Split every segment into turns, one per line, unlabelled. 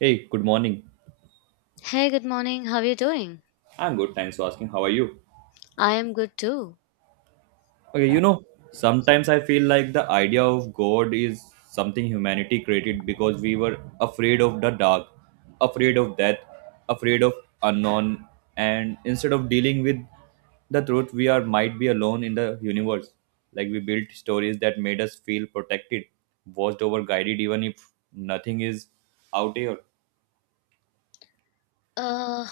Hey, good morning.
Hey, good morning. How are you doing?
I'm good, thanks for asking. How are you?
I am good too.
Okay, sometimes I feel like the idea of God is something humanity created because we were afraid of the dark, afraid of death, afraid of unknown, and instead of dealing with the truth, we are might be alone in the universe. Like we built stories that made us feel protected, watched over, guided, even if nothing is out here.
Uh,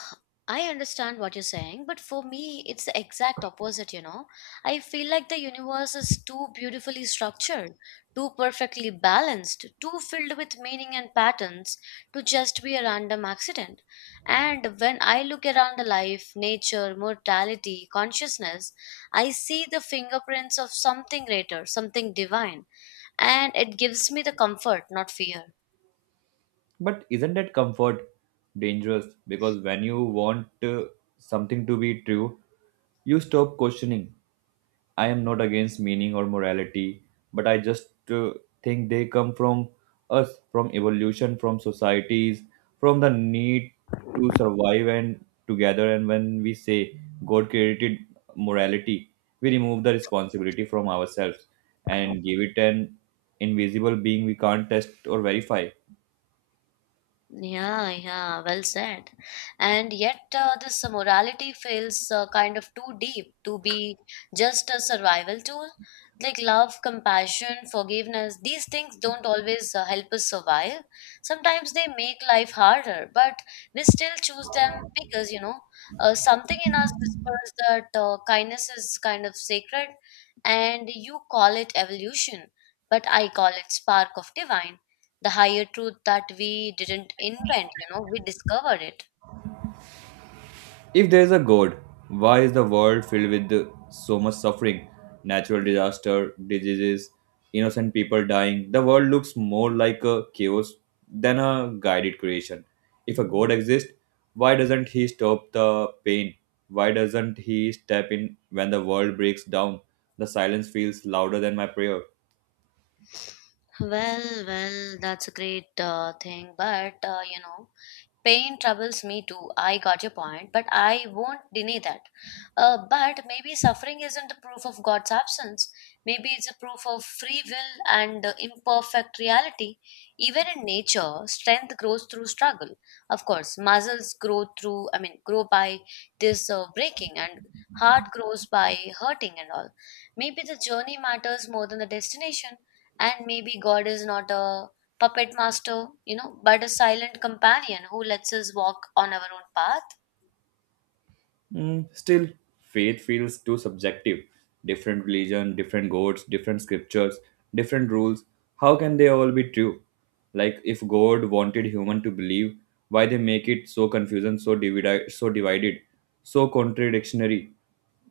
I understand what you're saying, but for me, it's the exact opposite, you know. I feel like the universe is too beautifully structured, too perfectly balanced, too filled with meaning and patterns to just be a random accident. And when I look around the life, nature, mortality, consciousness, I see the fingerprints of something greater, something divine, and it gives me the comfort, not fear.
But isn't that comfort dangerous? Because when you want something to be true, you stop questioning. I am not against meaning or morality, but I just think they come from us, from evolution, from societies, from the need to survive and together. And when we say God created morality, we remove the responsibility from ourselves and give it an invisible being we can't test or verify.
Yeah, yeah, well said. And yet, this morality feels kind of too deep to be just a survival tool. Like love, compassion, forgiveness, these things don't always help us survive. Sometimes they make life harder, but we still choose them. Something in us whispers that kindness is kind of sacred, and you call it evolution, but I call it spark of divine, the higher truth that we didn't invent. We discovered it.
If there is a God, why is the world filled with so much suffering? Natural disaster, diseases, innocent people dying. The world looks more like a chaos than a guided creation. If a God exists, why doesn't He stop the pain? Why doesn't He step in when the world breaks down? The silence feels louder than my prayer.
Well, well, that's a great thing, but uh. Pain troubles me too. I got your point, but I won't deny that. But maybe suffering isn't the proof of God's absence. Maybe it's a proof of free will and imperfect reality. Even in nature, strength grows through struggle. Of course, muscles grow through, I mean, grow by this breaking, and heart grows by hurting and all. Maybe the journey matters more than the destination, and maybe God is not a puppet master, you know, but a silent companion who lets us walk on our own path.
Still, faith feels too subjective. Different religion, different gods, different scriptures, different rules. How can they all be true? Like if God wanted human to believe, why they make it so confusing, so divided, so contradictory?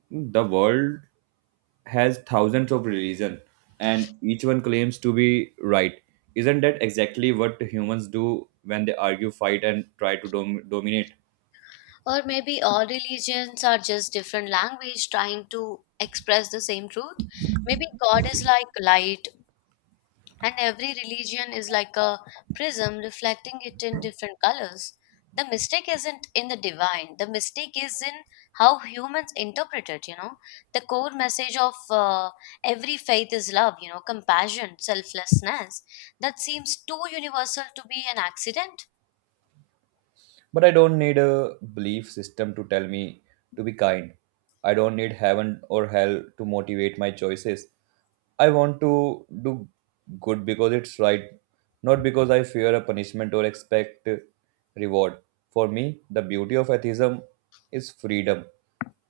The world has thousands of religion, and each one claims to be right. Isn't that exactly what humans do when they argue, fight, and try to dominate?
Or maybe all religions are just different language trying to express the same truth. Maybe God is like light and every religion is like a prism reflecting it in different colors. The mistake isn't in the divine, the mistake is in how humans interpret it. You know, the core message of every faith is love, you know, compassion, selflessness. That seems too universal to be an accident.
But I don't need a belief system to tell me to be kind. I don't need heaven or hell to motivate my choices. I want to do good because it's right, not because I fear a punishment or expect reward. For me, the beauty of atheism is freedom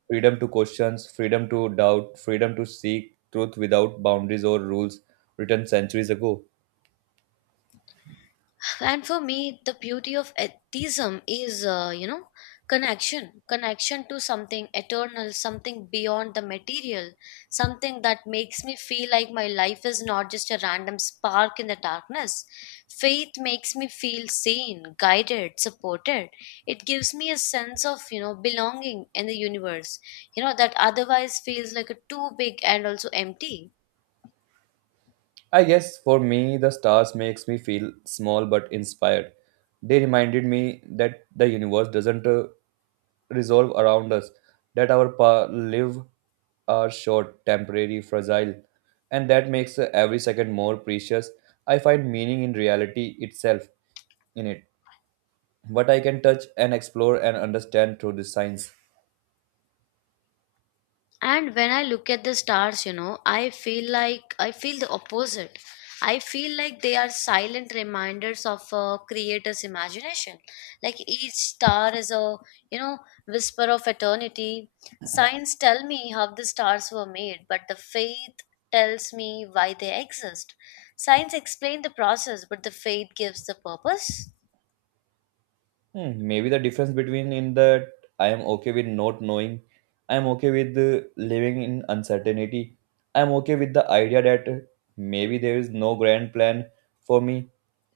freedom to questions, freedom to doubt, freedom to seek truth without boundaries or rules written centuries ago.
And for me, the beauty of atheism is uh. Connection, to something eternal, something beyond the material, something that makes me feel like my life is not just a random spark in the darkness. Faith makes me feel seen, guided, supported. It gives me a sense of, you know, belonging in the universe, you know, that otherwise feels like a too big and also empty.
I guess for me, the stars makes me feel small but inspired. They reminded me that the universe doesn't resolve around us, that our live are short, temporary, fragile, and that makes every second more precious. I find meaning in reality itself in it, what I can touch and explore and understand through the science.
And when I look at the stars, you know, I feel like I feel the opposite. I feel like they are silent reminders of a creator's imagination. Like each star is a, you know, whisper of eternity. Signs tell me how the stars were made, but the faith tells me why they exist. Science explains the process, but the faith gives the purpose.
Maybe the difference between in that I am okay with not knowing, I am okay with living in uncertainty, I am okay with the idea that maybe there is no grand plan for me.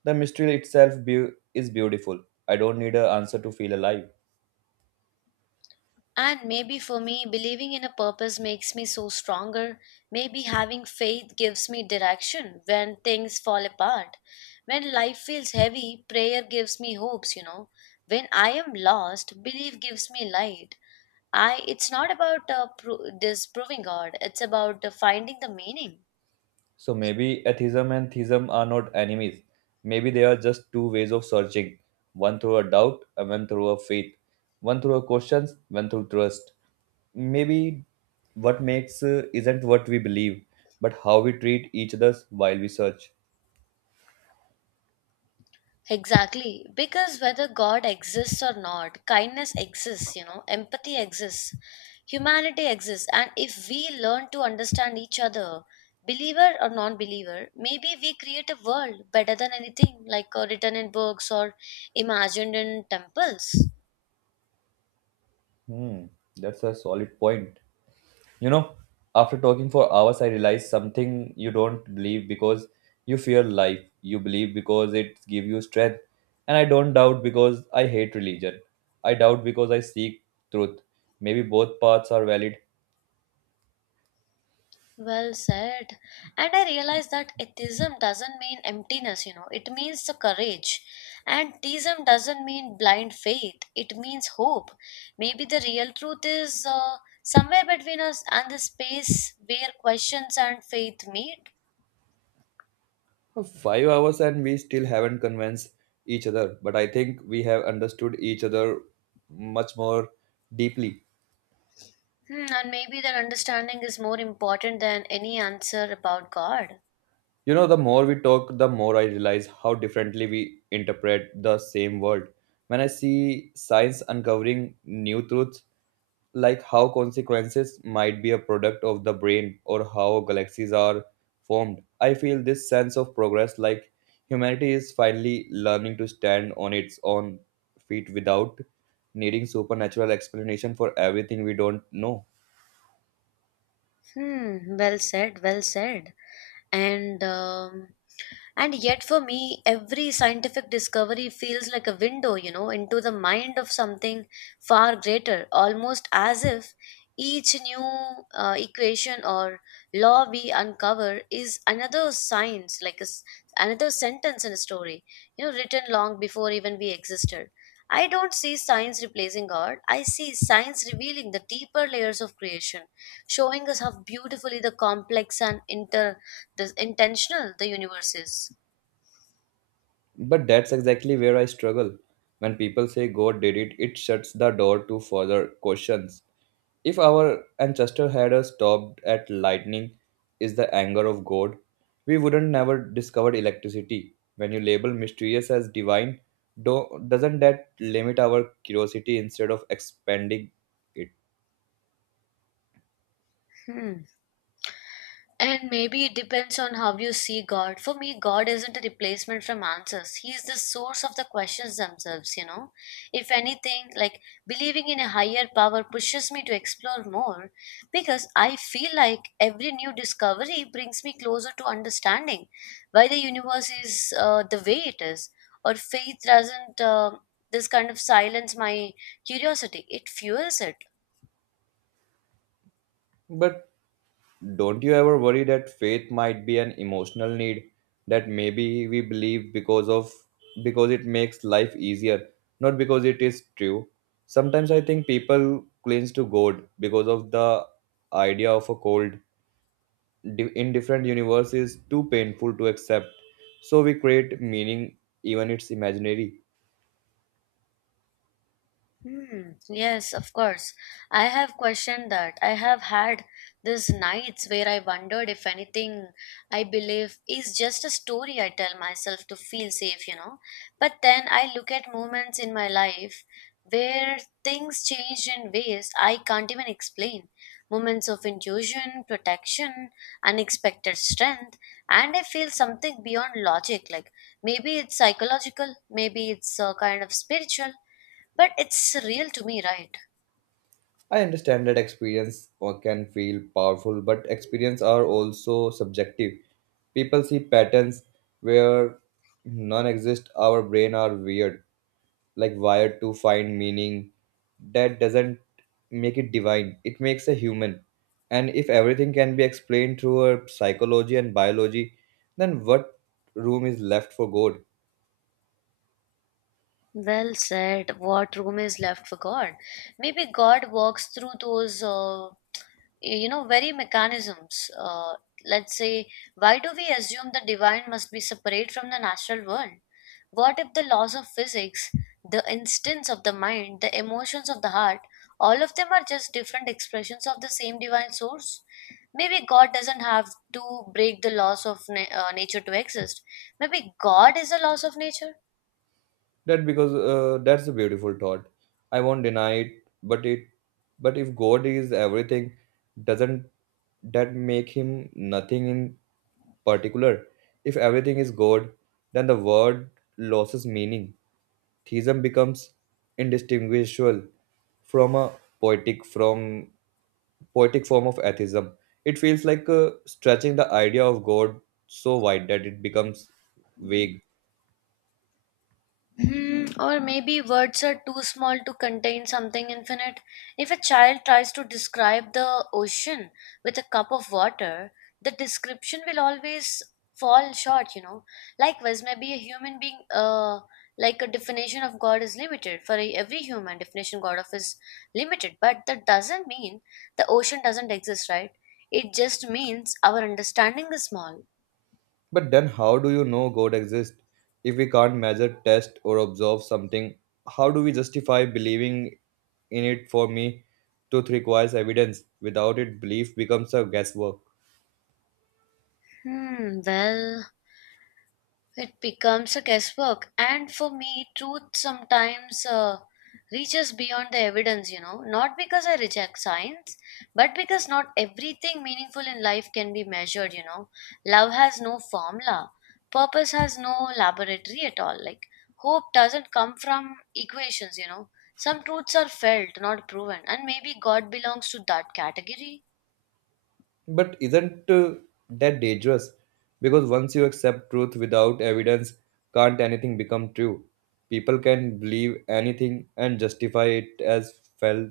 The mystery itself beau is beautiful. I don't need an answer to feel alive.
And maybe for me, believing in a purpose makes me so stronger. Maybe having faith gives me direction when things fall apart. When life feels heavy, prayer gives me hopes, you know. When I am lost, belief gives me light. I it's not about disproving God, it's about finding the meaning.
So maybe atheism and theism are not enemies. Maybe they are just two ways of searching, one through a doubt, and one through a faith, one through a questions, one through trust. Maybe what makes isn't what we believe, but how we treat each other while we search.
Exactly. Because whether God exists or not, kindness exists, you know, empathy exists, humanity exists. And if we learn to understand each other, believer or non believer, maybe we create a world better than anything like written in books or imagined in temples.
Hmm, that's a solid point. You know, after talking for hours, I realized something, you don't believe because you fear life. You believe because it gives you strength. And I don't doubt because I hate religion. I doubt because I seek truth. Maybe both paths are valid.
Well said. And I realized that atheism doesn't mean emptiness, you know, it means the courage. And theism doesn't mean blind faith, it means hope. Maybe the real truth is somewhere between us and the space where questions and faith meet.
5 hours and we still haven't convinced each other. But I think we have understood each other much more deeply.
Hmm, and maybe that understanding is more important than any answer about God.
You know, the more we talk, the more I realize how differently we interpret the same world. When I see science uncovering new truths, like how consequences might be a product of the brain or how galaxies are formed, I feel this sense of progress, like humanity is finally learning to stand on its own feet without needing supernatural explanation for everything we don't know.
Hmm, well said, well said. And um, And yet, for me, every scientific discovery feels like a window, you know, into the mind of something far greater, almost as if each new equation or law we uncover is another science, like a s another sentence in a story, you know, written long before even we existed. I don't see science replacing art. I see science revealing the deeper layers of creation, showing us how beautifully the complex and inter the intentional the universe is.
But that's exactly where I struggle. When people say God did it, it shuts the door to further questions. If our ancestor had stopped at lightning, is the anger of God, we wouldn't never discovered electricity. When you label mysterious as divine, doesn't that limit our curiosity instead of expanding it?
Hmm. And maybe it depends on how you see God. For me, God isn't a replacement from answers. He is the source of the questions themselves, you know. If anything, like believing in a higher power pushes me to explore more because I feel like every new discovery brings me closer to understanding why the universe is, the way it is. Or faith doesn't, this kind of silence my curiosity, it fuels it.
But don't you ever worry that faith might be an emotional need, that maybe we believe because it makes life easier, not because it is true. Sometimes I think people cling to God because of the idea of a cold indifferent universe is too painful to accept. So we create meaning even it's imaginary.
Hmm, yes, of course. I have questioned that. I have had these nights where I wondered if anything I believe is just a story I tell myself to feel safe, you know. But then I look at moments in my life where things changed in ways I can't even explain. Moments of intuition, protection, unexpected strength, and I feel something beyond logic. Like maybe it's psychological, maybe it's kind of spiritual, but it's real to me, right?
I understand that experience can feel powerful, but experience are also subjective. People see patterns where none exist. Our brain are weird, like wired to find meaning. That doesn't make it divine. It makes a human. And if everything can be explained through our psychology and biology, then what room is left for God?
Well said. What room is left for God? Maybe God walks through those, you know, very mechanisms. Let's say, why do we assume the divine must be separate from the natural world? What if the laws of physics, the instincts of the mind, the emotions of the heart, all of them are just different expressions of the same divine source? Maybe God doesn't have to break the laws of nature to exist. Maybe God is a laws of nature.
That's a beautiful thought. I won't deny it, but it but if God is everything, doesn't that make Him nothing in particular? If everything is God, then the word loses meaning. Theism becomes indistinguishable from a poetic from poetic form of atheism. It feels like stretching the idea of God so wide that it becomes vague.
Hmm, or maybe words are too small to contain something infinite. If a child tries to describe the ocean with a cup of water, the description will always fall short, you know. Likewise, maybe a human being, like a definition of God is limited. Every human, definition God of is limited. But that doesn't mean the ocean doesn't exist, right? It just means our understanding is small.
But then, how do you know God exists if we can't measure, test, or observe something? How do we justify believing in it? For me, truth requires evidence. Without it, belief becomes a guesswork.
Hmm, well. It becomes a guesswork, and for me, truth sometimes reaches beyond the evidence, you know, not because I reject science, but because not everything meaningful in life can be measured, you know. Love has no formula, purpose has no laboratory at all. Like, hope doesn't come from equations, you know. Some truths are felt, not proven, and maybe God belongs to that category.
But isn't that dangerous? Because once you accept truth without evidence, can't anything become true? People can believe anything and justify it as felt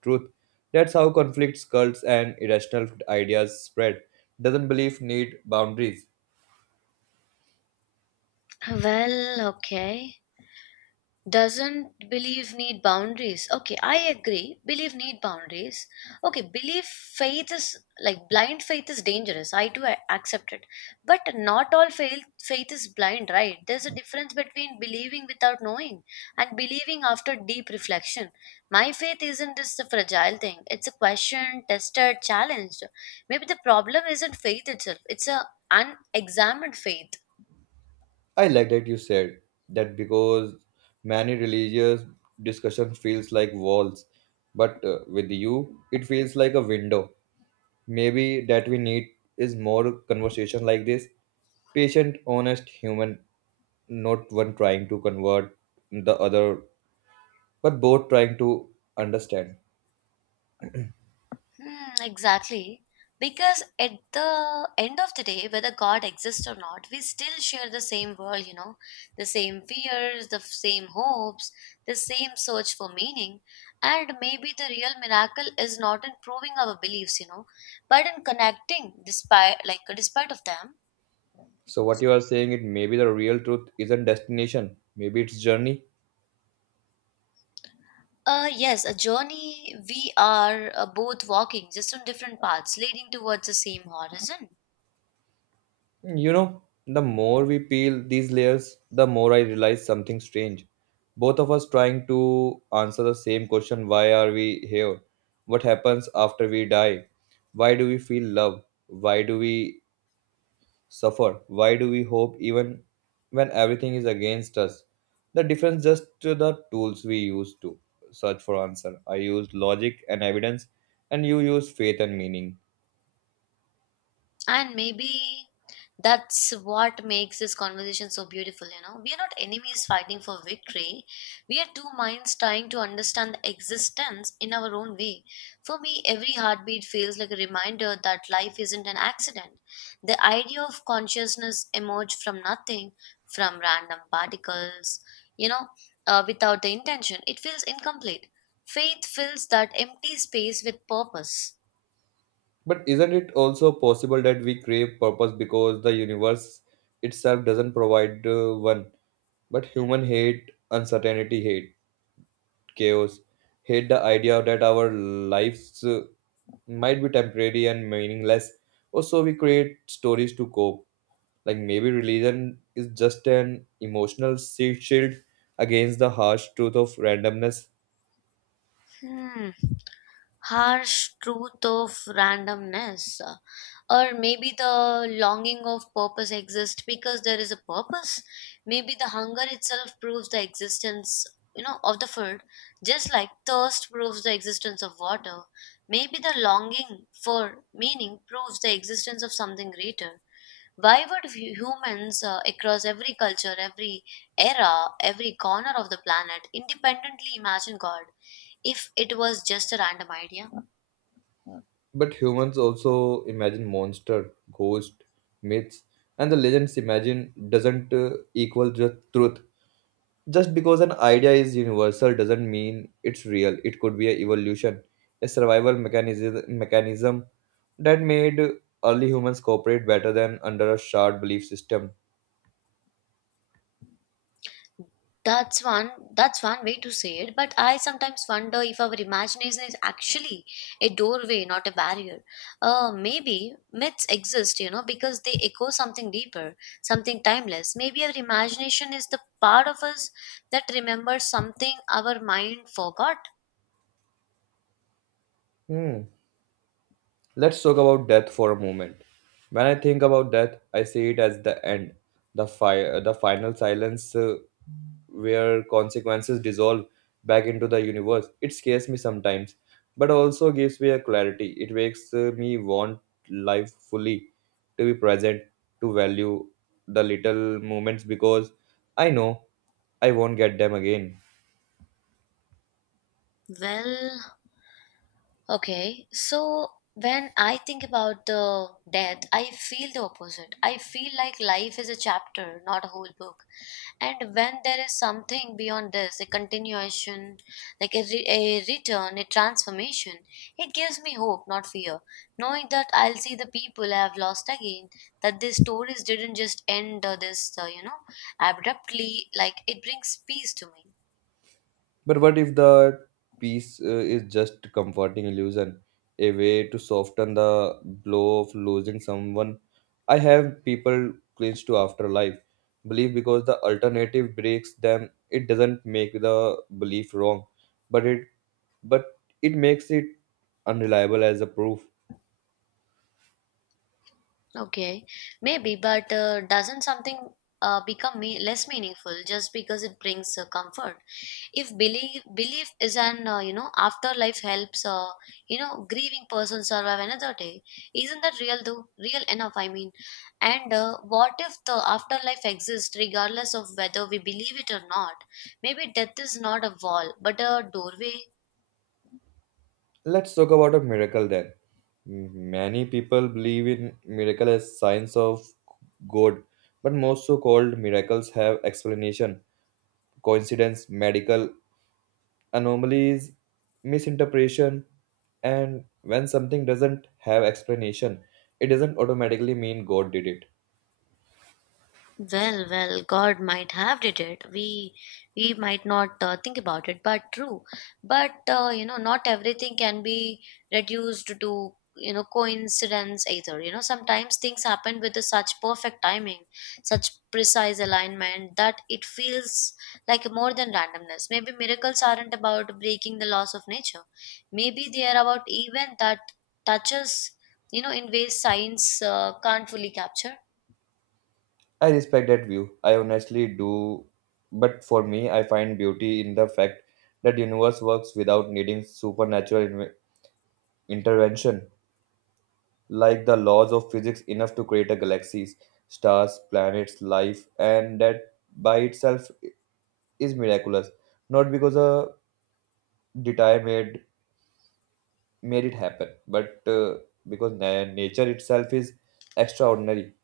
truth. That's how conflicts, cults, and irrational ideas spread. Doesn't belief need boundaries?
Well, okay. Doesn't belief need boundaries? Okay, I agree. Belief need boundaries. Okay, belief faith is like blind faith is dangerous. I accept it, but not all faith is blind, right? There's a difference between believing without knowing and believing after deep reflection. My faith isn't just a fragile thing. It's a question, tested, challenged. Maybe the problem isn't faith itself. It's a unexamined faith.
I like that you said that, because many religious discussion feels like walls, but with you it feels like a window. Maybe that we need is more conversation like this, patient, honest, human, not one trying to convert the other, but both trying to understand.
Hmm, exactly. Because at the end of the day, whether God exists or not, we still share the same world, you know, the same fears, the same hopes, the same search for meaning. And maybe the real miracle is not in proving our beliefs, you know, but in connecting despite, like, despite of them.
So what you are saying it maybe the real truth isn't destination, maybe it's journey.
Yes, a journey we are both walking, just on different paths, leading towards the same horizon.
You know, the more we peel these layers, the more I realize something strange. Both of us trying to answer the same question, why are we here? What happens after we die? Why do we feel love? Why do we suffer? Why do we hope even when everything is against us? The difference just to the tools we use to search for answer. I used logic and evidence and you use faith and meaning.
And maybe that's what makes this conversation so beautiful, you know. We are not enemies fighting for victory. We are two minds trying to understand the existence in our own way. For me, every heartbeat feels like a reminder that life isn't an accident. The idea of consciousness emerged from nothing, from random particles, you know, without the intention. It feels incomplete. Faith fills that empty space with purpose.
But isn't it also possible that we crave purpose because the universe itself doesn't provide one? But human hate uncertainty, hate chaos, hate the idea that our lives might be temporary and meaningless. Also, we create stories to cope. Like maybe religion is just an emotional shield against the harsh truth of randomness.
Hmm. Harsh truth of randomness, or maybe the longing of purpose exists because there is a purpose. Maybe the hunger itself proves the existence, you know, of the food, just like thirst proves the existence of water. Maybe the longing for meaning proves the existence of something greater. Why would humans, across every culture, every era, every corner of the planet independently imagine God if it was just a random idea?
But humans also imagine monster, ghost, myths, and the legends, imagine doesn't equal the truth. Just because an idea is universal doesn't mean it's real. It could be an evolution, a survival mechanism that made early humans cooperate better than under a shared belief system.
That's one way to say it, but I sometimes wonder if our imagination is actually a doorway, not a barrier. Maybe myths exist, you know, because they echo something deeper, something timeless. Maybe our imagination is the part of us that remembers something our mind forgot.
Hmm. Let's talk about death for a moment. When I think about death, I see it as the end, the final silence where consequences dissolve back into the universe. It scares me sometimes, but also gives me a clarity. It makes me want life fully, to be present, to value the little moments because I know I won't get them again.
Well, okay. So when I think about the death, I feel the opposite. I feel like life is a chapter, not a whole book. And when there is something beyond this, a continuation, like a return, a transformation, it gives me hope, not fear. Knowing that I'll see the people I have lost again, that these stories didn't just end abruptly, like it brings peace to me.
But what if the peace is just comforting illusion, a way to soften the blow of losing someone? I have people clinch to afterlife belief because the alternative breaks them. It doesn't make the belief wrong, but it but it makes it unreliable as a proof.
Okay, maybe, but doesn't something less meaningful just because it brings comfort? If belief is an afterlife helps grieving person survive another day, isn't that real though? Real enough, I mean. And what if the afterlife exists regardless of whether we believe it or not? Maybe death is not a wall but a doorway.
Let's talk about a miracle then. Many people believe in miracle as signs of God, but most so-called miracles have explanation, coincidence, medical anomalies, misinterpretation, and when something doesn't have explanation, it doesn't automatically mean God did it.
Well, God might have did it. We might not think about it, but true. But not everything can be reduced to coincidence either. You know, sometimes things happen with the such perfect timing, such precise alignment that it feels like more than randomness. Maybe miracles aren't about breaking the laws of nature. Maybe they are about event that touches in ways science can't fully capture.
I respect that view. I honestly do, but for me, I find beauty in the fact that universe works without needing supernatural intervention, like the laws of physics enough to create a galaxies, stars, planets, life, and that by itself is miraculous, not because a detail made it happen but because nature itself is extraordinary.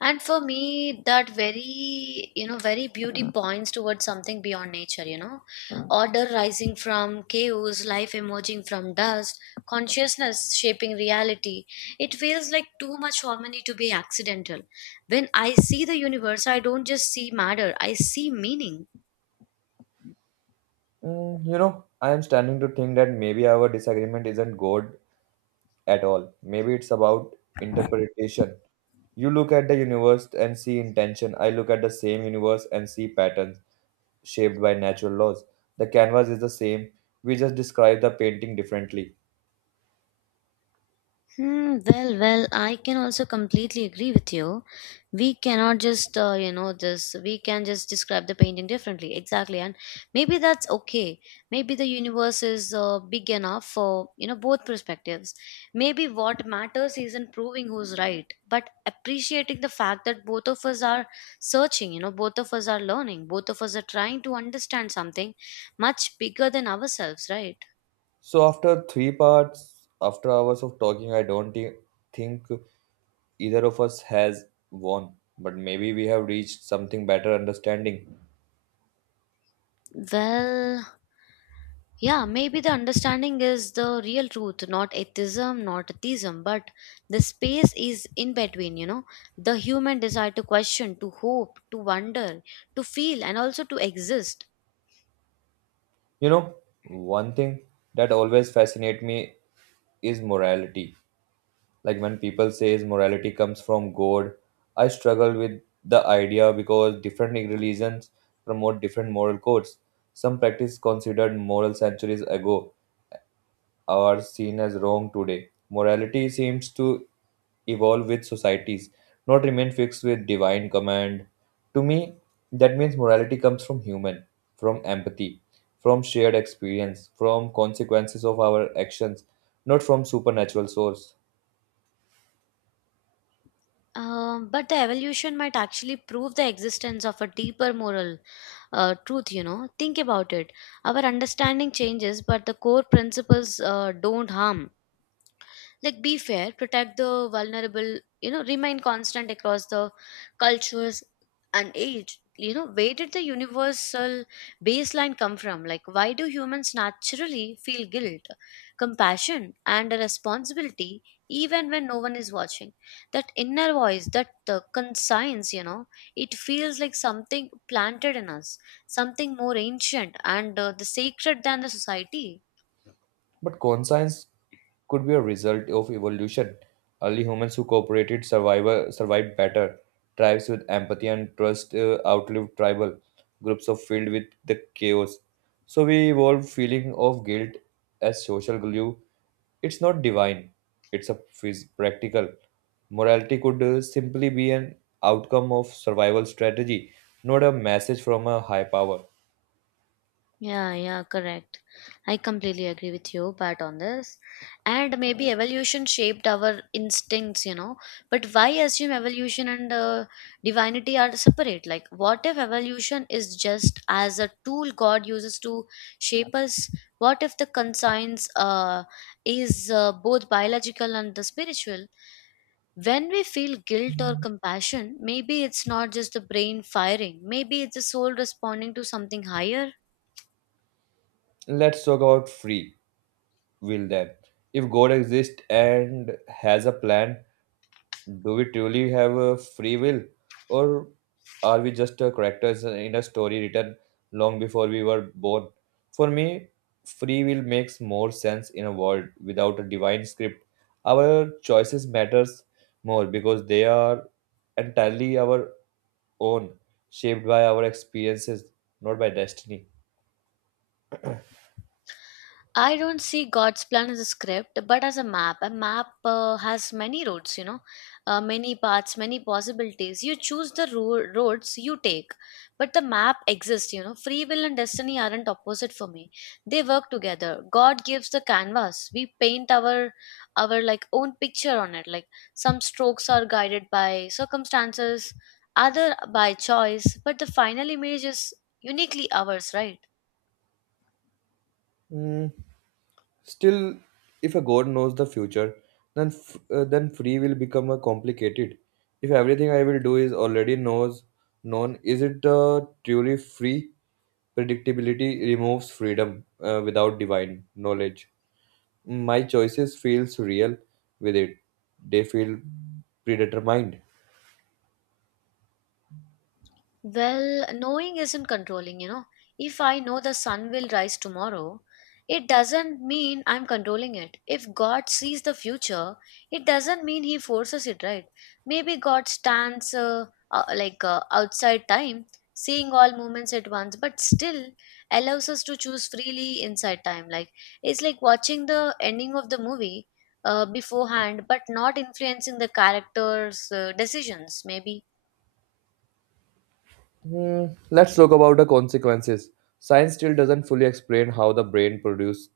And for me, that very beauty points towards something beyond nature, you know. Order rising from chaos, life emerging from dust, consciousness shaping reality. It feels like too much harmony to be accidental. When I see the universe, I don't just see matter, I see meaning.
I am starting to think that maybe our disagreement isn't God at all. Maybe it's about interpretation. You look at the universe and see intention. I look at the same universe and see patterns shaped by natural laws. The canvas is the same, we just describe the painting differently.
Hmm. Well, I can also completely agree with you. We cannot just, we can just describe the painting differently. Exactly. And maybe that's okay. Maybe the universe is big enough for, you know, both perspectives. Maybe what matters isn't proving who's right, but appreciating the fact that both of us are searching, you know, both of us are learning, both of us are trying to understand something much bigger than ourselves, right?
So after three parts, after hours of talking, I don't think either of us has won, but maybe we have reached something better, understanding.
Well, yeah, maybe the understanding is the real truth, not atheism, but the space is in between, you know. The human desire to question, to hope, to wonder, to feel, and also to exist.
You know, one thing that always fascinates me is morality. Like when people say morality comes from God, I struggle with the idea because different religions promote different moral codes. Some practice considered moral centuries ago, are seen as wrong today. Morality seems to evolve with societies, not remain fixed with divine command. To me, that means morality comes from human, from empathy, from shared experience, from consequences of our actions, not from supernatural source.
But the evolution might actually prove the existence of a deeper moral truth, you know. Think about it. Our understanding changes, but the core principles don't harm. Like be fair, protect the vulnerable, you know, remain constant across the cultures and age. You know, where did the universal baseline come from? Like why do humans naturally feel guilt, compassion, and a responsibility even when no one is watching? That inner voice, that conscience, you know, it feels like something planted in us, something more ancient and the sacred than the society.
But conscience could be a result of evolution. Early humans who cooperated survived better. Tribes with empathy and trust outlived tribal groups of filled with the chaos. So we evolved feeling of guilt as social glue. It's not divine. It's a practical. Morality could simply be an outcome of survival strategy, not a message from a high power.
Yeah, yeah, correct. I completely agree with you, Pat, on this. And maybe evolution shaped our instincts, you know. But why assume evolution and divinity are separate? Like, what if evolution is just as a tool God uses to shape us? What if the conscience is both biological and the spiritual? When we feel guilt or compassion, maybe it's not just the brain firing, maybe it's the soul responding to something higher.
Let's talk about free will then. If God exists and has a plan, do we truly have a free will? Or are we just characters in a story written long before we were born? For me, free will makes more sense in a world without a divine script. Our choices matters more because they are entirely our own, shaped by our experiences, not by destiny.
I don't see God's plan as a script, but as a map. A map has many roads, you know, many paths, many possibilities. You choose the roads you take, but the map exists, you know. Free will and destiny aren't opposite for me; they work together. God gives the canvas; we paint our own picture on it. Like some strokes are guided by circumstances, other by choice, but the final image is uniquely ours, right?
Mm, Still, if a god knows the future, then then free will become a complicated. If everything I will do is already knows known, is it the truly free? Predictability removes freedom without divine knowledge. My choices feels real with it. They feel predetermined.
Well, knowing isn't controlling, you know. If I know the sun will rise tomorrow, it doesn't mean I'm controlling it. If God sees the future, it doesn't mean He forces it, right? Maybe God stands like outside time, seeing all movements at once, but still allows us to choose freely inside time. Like it's like watching the ending of the movie beforehand, but not influencing the characters' decisions. Maybe.
Let's talk about the consequences. Science still doesn't fully explain how the brain produce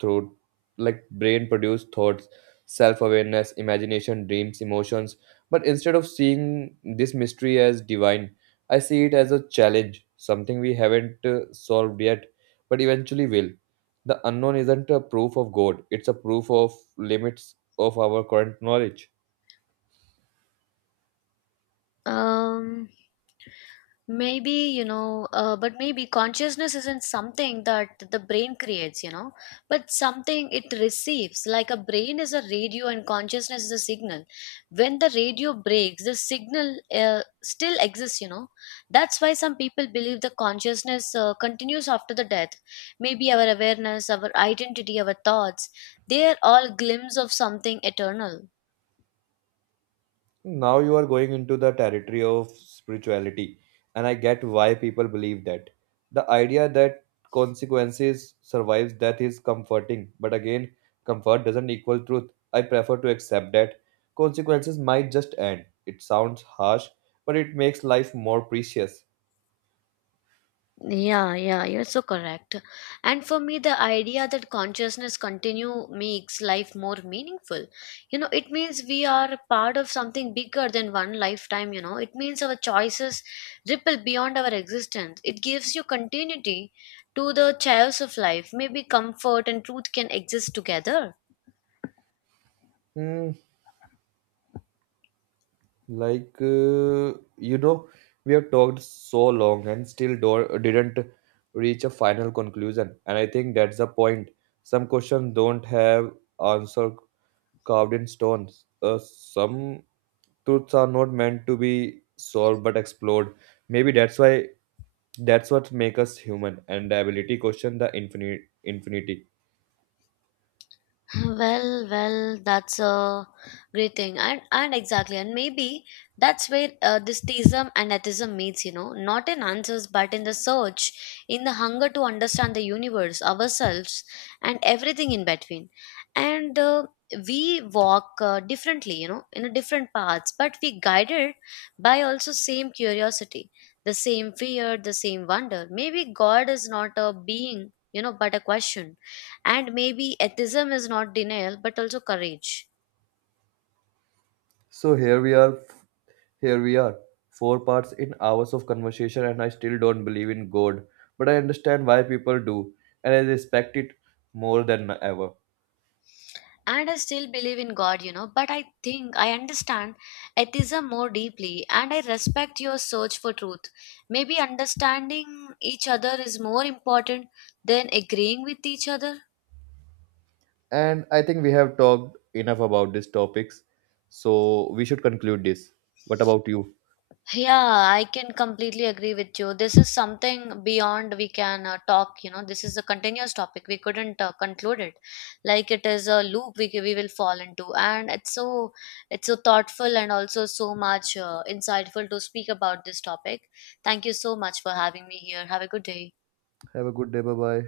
through like brain produce thoughts, self-awareness, imagination, dreams, emotions. But instead of seeing this mystery as divine, I see it as a challenge, something we haven't solved yet, but eventually will. The unknown isn't a proof of God, it's a proof of limits of our current knowledge.
Um maybe but maybe consciousness isn't something that the brain creates, you know, but something it receives. Like a brain is a radio and consciousness is a signal. When the radio breaks the signal still exists, you know. That's why some people believe the consciousness continues after the death. Maybe our awareness, our identity, our thoughts, they are all glimpses of something eternal.
Now you are going into the territory of spirituality, and I get why people believe that. The idea that consequences survives death is comforting, but again, comfort doesn't equal truth. I prefer to accept that consequences might just end. It sounds harsh, but it makes life more precious.
Yeah, yeah, you're so correct. And for me, the idea that consciousness continue makes life more meaningful. You know, it means we are a part of something bigger than one lifetime, you know. It means our choices ripple beyond our existence. It gives you continuity to the chaos of life. Maybe comfort and truth can exist together.
Hmm, Like, uh, you know, we have talked so long and still didn't reach a final conclusion. And I think that's the point. Some questions don't have answer carved in stones. Some truths are not meant to be solved but explored. Maybe that's what makes us human and the ability question the infinite infinity.
Well, that's a great thing, and exactly, and maybe that's where this theism and atheism meets. You know, not in answers, but in the search, in the hunger to understand the universe, ourselves, and everything in between. And we walk differently, you know, in a different paths, but we guided by also same curiosity, the same fear, the same wonder. Maybe God is not a being, you know, but a question, and maybe atheism is not denial, but also courage.
So here we are Here we are, four parts in hours of conversation, and I still don't believe in God, but I understand why people do, and I respect it more than ever.
And I still believe in God, you know, but I think I understand atheism more deeply and I respect your search for truth. Maybe understanding each other is more important than agreeing with each other.
And I think we have talked enough about these topics, so we should conclude this. What about you?
Yeah, I can completely agree with you. This is something beyond we can talk, you know. This is a continuous topic. We couldn't conclude it. Like it is a loop we, we will fall into and it's so thoughtful and also so much insightful to speak about this topic. Thank you so much for having me here. Have a good day.
Have a good day, bye bye.